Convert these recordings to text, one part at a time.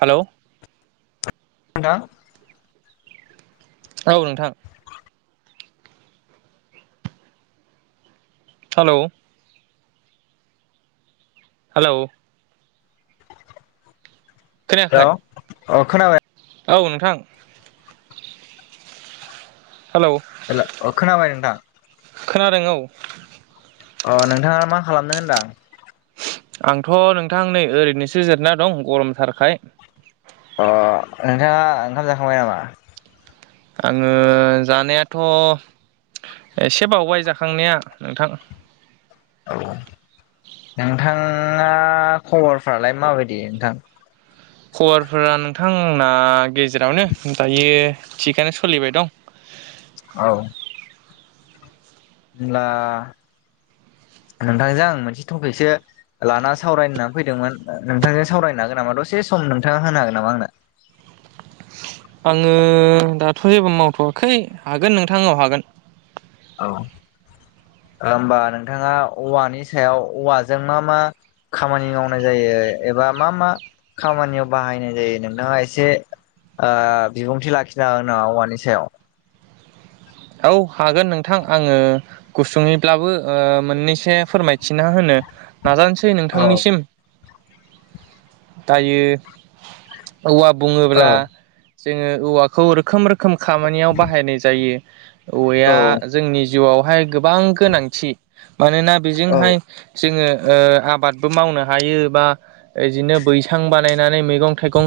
Hello [unintelligible] औ नोंथां hello hello hello खोनायाखै अ खोनाबाय औ नोंथां हेलौ [unintelligible] अ खोनाबाय नोंथां खोनादों औ अ नोंथाङा मा खालामदों होनदां आंथ' नोंथां नै ओरैनोसो जिरना दं गरमथारखाय ओ नोंथाङा ओंखाम जाखांबाय नामा? आङो जानायाथ' एसे बावबाय जाखांनाया नोंथां औ नोंथाङा खबरफ्रालाय माबायदि नोंथां? खबरफोरा नोंथां आंना गेजेरावनो दायो थिगानो सलिबाय दं। औ होनब्ला नोंथांजों आं मोनसे टपिकसो लाना सावरायनो होनना फैदोंमोन नोंथांजों सावरायनो हागोन नामा दसे सम नोंथाङा होनो हागोन नामा आंनो? आङो दाथ' जेबो मावथ'वाखै हागोन नोंथां औ हागोन होमबा नोंथाङा औवानि सायाव औवाजों मा मा खामानि मावनाय जायो एबा मा मा खामानियाव बाहायनाय जायो नोंथाङा एसे ओ बिबुंथि लाखिनो‌ हागोन नामा औवानि सायाव औ हागोन नोंथां आङो गुसुङैब्लाबो मोननैसो फोरमायथिना होनो नाजानोसै औ नोंथांनिसिम दायो औवा बुङोब्ला औ जोङो औवाखौ रोखोम रोखोम खामानियाव बाहायनाय जायो औ औवाया जोंनि जिउआवहाय गोबां गोनांथि मानोना बेजोंहाय जोङो आबादबो मावनो हायो बा बिदिनो बैसां बानायनानै मै गं थाइगं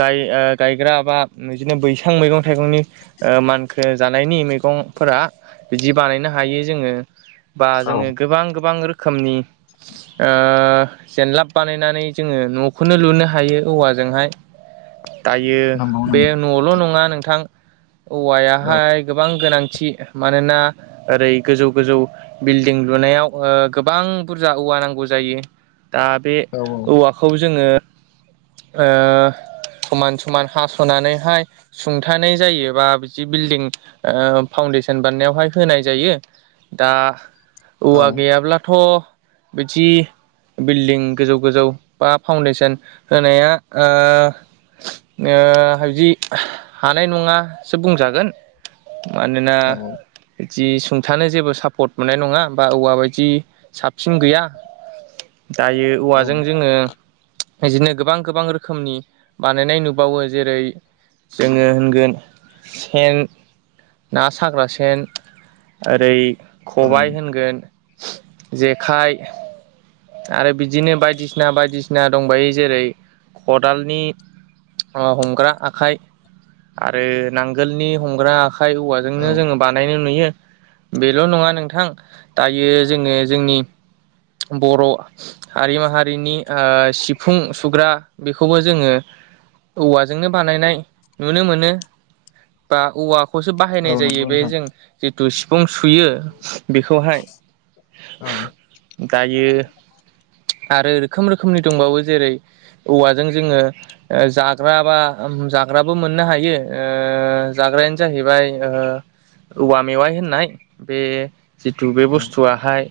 गाय ओ गायग्रा बा इदिनो बैसां मैगं-थाइगंनि ओ मानखो जा नायनि मैगंफोरा बिदि बानायनो हायो जोङो बा औ जोङो गोबां गोबां रो खोमनि जेनलाब बानायनानै जोङो न'खौनो लुनो हायो औवा जोंहाय [inaudible] दायो नंगौ बे नंगौ नल' नङा नोंथां औवाया औ हाय गोबां गोनांथि मानोना ओरै गोजौ गोजौ बिल्डिं लुनायाव गोबां बुरजा औवा नांगौ जायो दा बे औ औवाखौ जोङो [inaudible] ओ समान समान हास'नानैहाय सुंथानाय जायो बा बिदि बिल्डं फाउन्डेसन बानायनायावहाय होनाय जायो दा औवा औ गैयाब्लाथ' बिदि बिल्डिं गोजौ गोजौ बा फाउन्डेसन होनाया ओ ओ बिदि हानाय नङासो बुंजागोन मानोना औ जि सुंथानो जेबो सापर्ट मोननाय नङा बा औवा बायदि साबसिन गैया दायो औवाजों औ जोङो बिदिनो गोबां गोबां रोखोमनि बानायनाय नुबावो जेरै जोङो होनगोन सेन ना साग्रा सेन ओरै खबाय होनगोन जेखाइ आरो बिदिनो बायदिसिना बायदिसिना दंबायो जेरै खदालनि हमग्रा आखाइ आरो नांगोलनि हमग्रा आ खाइ औ औवाजोंनो जोङो बानायनो नुयो बेल' नङा नोंथां दायो जोङो जोंनि बर' हारि माहारिनि ओ सिफुं सुग्रा बेखौबो जोङो औवाजोंनो बानायनाय नुनो मोनो। बा औवाखौसो औ बाहायनाय जायो नंगौ बे नोंथां जों जिथु सिफुं सुयो। बेखौहाय औ गायो आरो रोखोम रोखोमनि दंबावो जेरै औवाजों जोङो जाग्रा बा जाग्राबो मोननो हायो ओ जा जाग्रायानो जाहैबाय ओ औवा मेवाइ होननाय बे जिथु बे औ बुस्थुवाहाय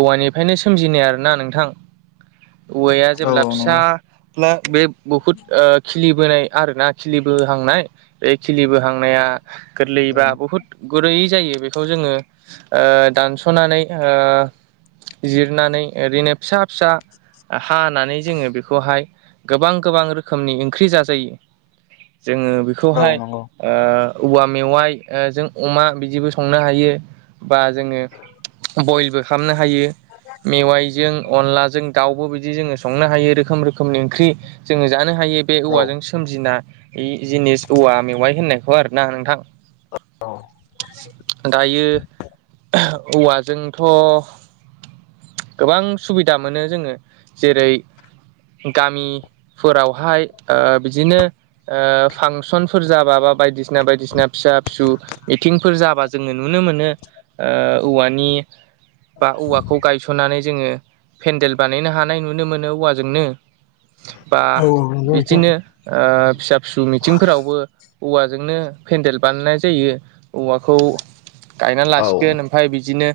औवानिफ्रायनो सोमजिनाय आरोना नोंथां औवाया औ जेब्ला फिसा नंगौ बे बुहुत खिलिबोनाय आरो ना खिलि बोहांनाय बे खिलि बोहांनाया गोरलै औ बा बुहुत गुरैयै जायो बेखौ जोङो ओ दानस'नानै ओ जिरनानै ओरैनो फिसा फिसा हानानै जोङो बेखौहाय गोबां गोबां रोखोमनि ओंख्रि जाजायो। जोङो औ बेखौहाय नंगौ ओ औवा मेवाइ ओ जों अमा बिदिबो संनो हायो बा जोङो बयलबो खालामनो हायो। [unintelligible] मेवाइजों अनलाजों दाउबो बिदि जोङो संनो हायो रोखोम रोखोमनि ओंख्रि जोङो जानो हायो बे औ औवाजों सोमजिना ए जिनिस औवा मेवाइ होननाय खौ आरो ना नोंथां दायो औवाजोंथ' गोबां सुबिदा मोनो जोङो जेरै गामिफोरावहाय ओ बिदिनो ओ फां सनफोर जाबा बा बायदिसिना बायदिसिना फिसा फिसौ मिथिंफोर जाबा जोङो नुनो मोनो। ओ औवानि बा औवाखौ गायस नानै जोङो पेन्देल बानायनो हानाय नुनो मोनो औवाजोंनो। बा बिदिनो ओ फिसा फिसौ मिथिंफोरावबो औवाजोंनो पेन्देल बानायनाय जायो। औवाखौ गायनानै औ लासिगोन ओमफाय बिदिनो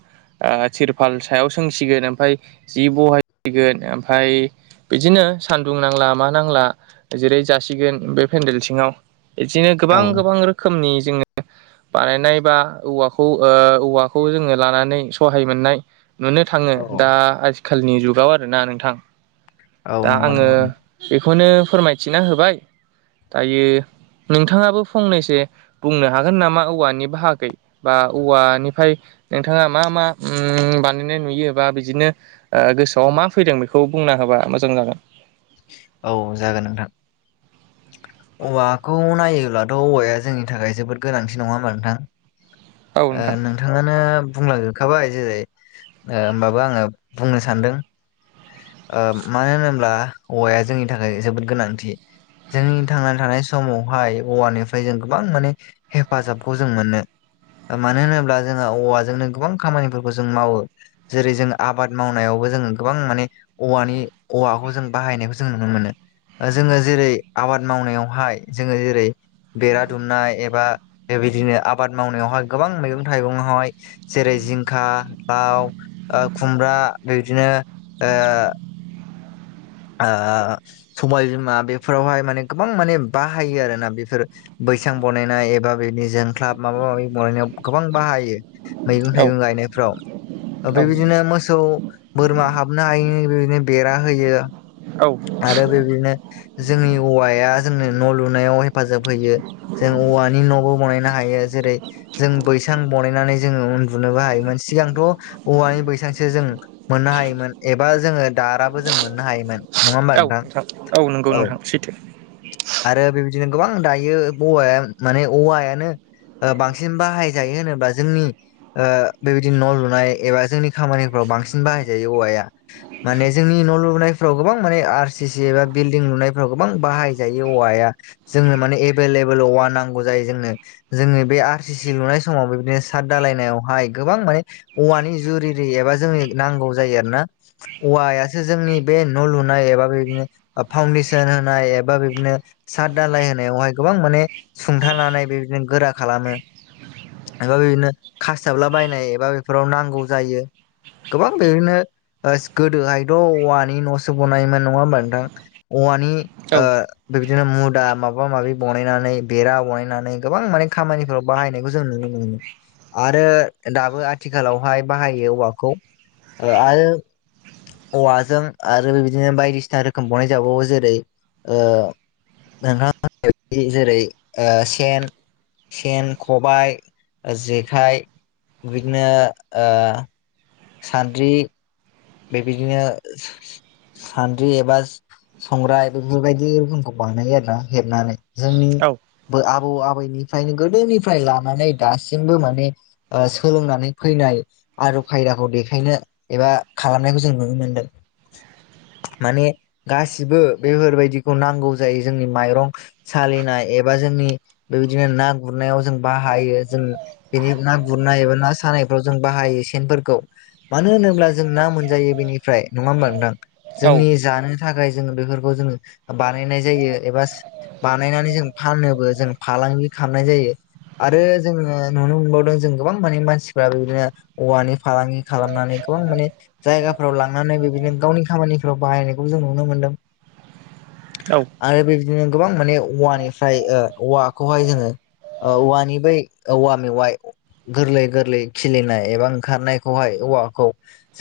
तिरपाल सायाव सोंसिगोन ओमफाय जि बहायसिगोन ओमफ्राय बिदिनो सान्दुं नांला मा नांला आ जिराय जासिगोन बेे पेन्देल सिङाव बिदिनो गोबां गोबां रोखोमनि जोङो बानायनाय बा औवाखौ ओ औवाखौ जोङो लानानै सहाय मोननाय नुनो थाङो दा औ आथिखालनि जुगाव आरोना नोंथां औ दा नंगौ आङो नंगौ बेखौनो फोरमायथिना होबाय दायो। नोंथाङाबो फंनैसो बुंनो हागोन नामा औवानि बाहागै बा औवानिफ्राय नोंथाङा मा मा ओम नुयो बा बिदिनो गोसोआव मा फैदों बेखौ बुंना होबा मोजां जागोन औ जागोन नोंथां औवाखौ नायोब्लाथ' औवाया जोंनि थाखाय जोबोद गोनांथि नङा होमबा नोंथां। औ ओ नोंथां नोंथाङानो बुंलां जोबखाबाय जेरै ओ होमबाबो आङो बुंनो सानदों। ओ मानो होनोब्ला औवाया जोंनि थाखाय जोबोद गोनांथि। जोंनि थांनानै थानाय समावहाय औवानिफ्राय जों गोबां माने हेफाजाबखौ जों मोनो। मानो होनोब्ला जोंङो औवाजोंनो गोबां खामानिफोरखौ जों मावो जेरै जों आबाद मावनायावबो जों गोबां माने औवानि औवाखौ जों बाहायनायखौ जों नुनो मोनो। जोङो जेरै आबाद मावनायावहाय जोङो जेरै बेरा दुमनाय एबा बिदिनो आबाद मावनायावहाय गोबां मैगं थाइगंहाय जेरै जिंखा लाव ओ खुमब्रा बिदिनो ओ ओ समायबिमा बेफोरावहाय माने गोबां माने बाहायो आरोना बेफोर बैसां बनायनाय एबा बिनि जोंख्लाब माबा माबि बनायनायाव गोबां बाहायो। मैगं औ थाइगं गायनायफ्राव औ बेबायदिनो मोसौ बोरमा हाबनो हायिनि बेदिनो बेरा होयो। औ आरो बेबायदिनो जोंनि औवाया जोंनो न' लुनायाव हेफाजाब होयो जों औवानि न'बो बनायनो हायो जेरै जों बै सां बनायनानै जोङो उन्दुनोबो हायोमोन सिगांथ' औवानि बैसांसो जों मोननो हायोमोन। एबा जोङो दाराबो जों मोननो हायोमोन। नङा होमबा औ नोंथां औ नंगौ नोंथां सैथो। आरो बेबायदिनो गोबां दायो बौवाया माने औवायानो ओ बांसिन बाहायजायो होनोब्ला जोंनि ओ बेबायदि न' लुनाय एबा जोंनि खामानिफ्राव बांसिन बाहाय जायो औवाया माने जोंनि न लुनाय फोराव गोबां माने आर सि सि एबा बिलदिं लुनाय फोराव गोबां बाहाय जायो जायो औवाया जोंनो माने एबेलेबोल औवा नांगो जायो जोंनो आर सि सि लुनाय समाव बेदिनो साट दालायनायावहाय गोबां माने औवानि जुरि एबा जोंनि नांगौ जायो आरोना औवायासो जोंनि बे न' लुनाय एबा बेनो फाउदेसन होनाय एबा बिदिनो साद दानलाय होनायावहाय गोबां माने सुंथानानै बेबायदिनो गोरा खालामो एबा बिदिनो खासथाबलाबायायनाय एबा बेफोराव नांगौ जायो गोबां बेबायदिनो ओ गोदोहायथ' औवानि न' स बोननायमोन नङा होमबा नोंथां औवानि औ ओ बेबदिनो मुदा माबा माबि बनायनानै बेरा बनायनानै गोबां माने खामानिफोराव बाहायनायखौ जों नोयो आरो दाबो आथिखालावहाय बाहायो औवाखौ आरो औवाजों आरो बिदिनो बायदिसिना रोखोम बनाय जाबावो जेरै ओ नोंथाङा होननायबायदि जेरै सेन सेन खबाय जेखाइ बिदिनो ओ सानद्रि बेबिदिनो सान्द्रि एबा संग्राय बेफोरबायदि रोखोमखौ बानायो आरो ना हेबनानै औ जोंनिबो आबौ आबै मोननिफ्रायनो गोदोनिफ्राय लानानै दासिमबो माने सोलोंनानै फैनाय आरो खायदाखौ देखायनो एबा खालामनायखौ जों नुनो मोनदों माने गासिबो बेफोरबायदिखौ नांगौ जायो जोंनि माइरं सालिनाय एबा एबा जोंनि बेबायदिनो ना गुरनायाव जों बाहायो जों बेनि ना गुरनाय एबा ना सानाय बाहायो सेनफोरखौ मानो होनोब्ला जों जों ना मोनजायो बेनिफ्राय नङा होनबा बा नोंथां औ जोंनि जानो थाखाय जोङो बेफोरखौ जोङो बानायनाय जायो एबा बानायनानै जों फानोबो जों फालांगि खालामनाय जायो। आरो जोङो नुनो मोनबावदों जों गोबां माने मानसिफ्राबो बे बिदिनो औवानि फालांगि खालामनानै गोबां माने जायगाफ्राव लांनानै बेबायदिनो गावनि खामानिफ्राव बाहायनायखौ जों नुनो मोनदों। औ आरो बेबायदिनो गोबां माने औवानिफ्राय ओ औवाखौहाय जोङो ओ औवानि बै औवा मेवाइ गोरलै गोरलै खिलिनाय एबा ओंखारनायखौहाय औवाखौ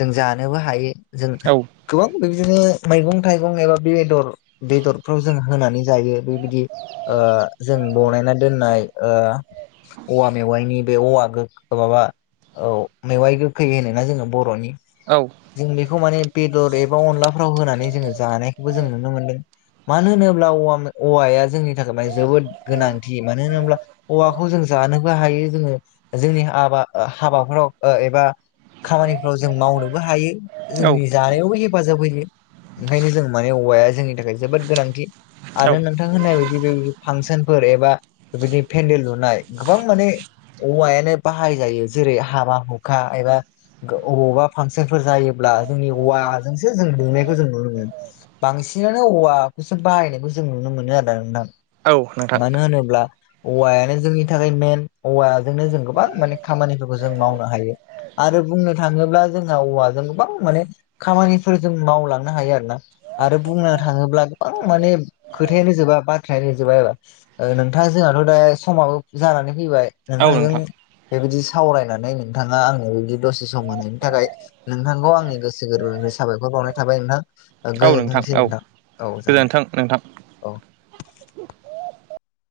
जों जानोबो हायो जों औ गोबां बिदिनो मैगं थाइगं एबा बेदर बेदरफ्राव जों होनानै जायो बेबायदि ओ जों बनायना दोननाय ओ औवा मेवाइनि बे औवा माबा औ मेवाइ गोखै होनो ना जोङो बर'नि औ जों बेखौ माने बेदर एबा अनलाफ्राव होनानै जोङो जानायखौबो जों नुनो मोनदों। मानो होनोब्ला औवाया जोंनि थाखाय मान जोबोद गोनांथि मानो होनोब्ला औवाखौ जों जा हायो जोङो जोंनि हाबा हाबाफ्राव एबा खामानिफ्राव जों मावनोबो हायो औ जोंनि जानायावबो हेफाजाब होयो। ओंखायनो जों माने औवाया जोंनि थाखाय जोबोद गोनांथि औ आरो नोंथां होननाय बिदि बे फांसनफोर एबा बेबायदि पेन्देल लुनाय गोबां माने औवायानो बाहाय जायो जेरै हाबा हुखा एबा बबावबा फांसनफोर जायोब्ला जोंनि औवाजोंसो जों लुनायखौ जों नुनो मोनो बांसिनानो औवाखौसो बायनायखौ जों नुनो मोनो आरोना नोंथां औ नोंथां मानो होनोब्ला औवायानो जोंनि थाखाय मेन औवाजोंनो जों गोबां माने खामानिफोरखौ जों मावनो हायो। आरो बुंनो थाङोब्ला जोंहा औवाजों गोबां माने खामानिफोर जों मावलांनो हायो आरोना आरो बुंनो थाङोब्ला गोबां माने खोथायानो जोबा बाथ्रायानो जोबाबा नोंथां जोंहाथ' दा सम जानानै फैबाय नोंथां बेबायदि सावरायनानै नोंथाङा आंनो बि दसे सम होनायनि थाखाय नोंथांखौ आंनि गोसो गोरबोफ्राय साबायखर बावनाय थाबाय नोंथां औ गोजोनथोंसै औ नोंथां औ जागोन गोजोन्थों नोंथां। औ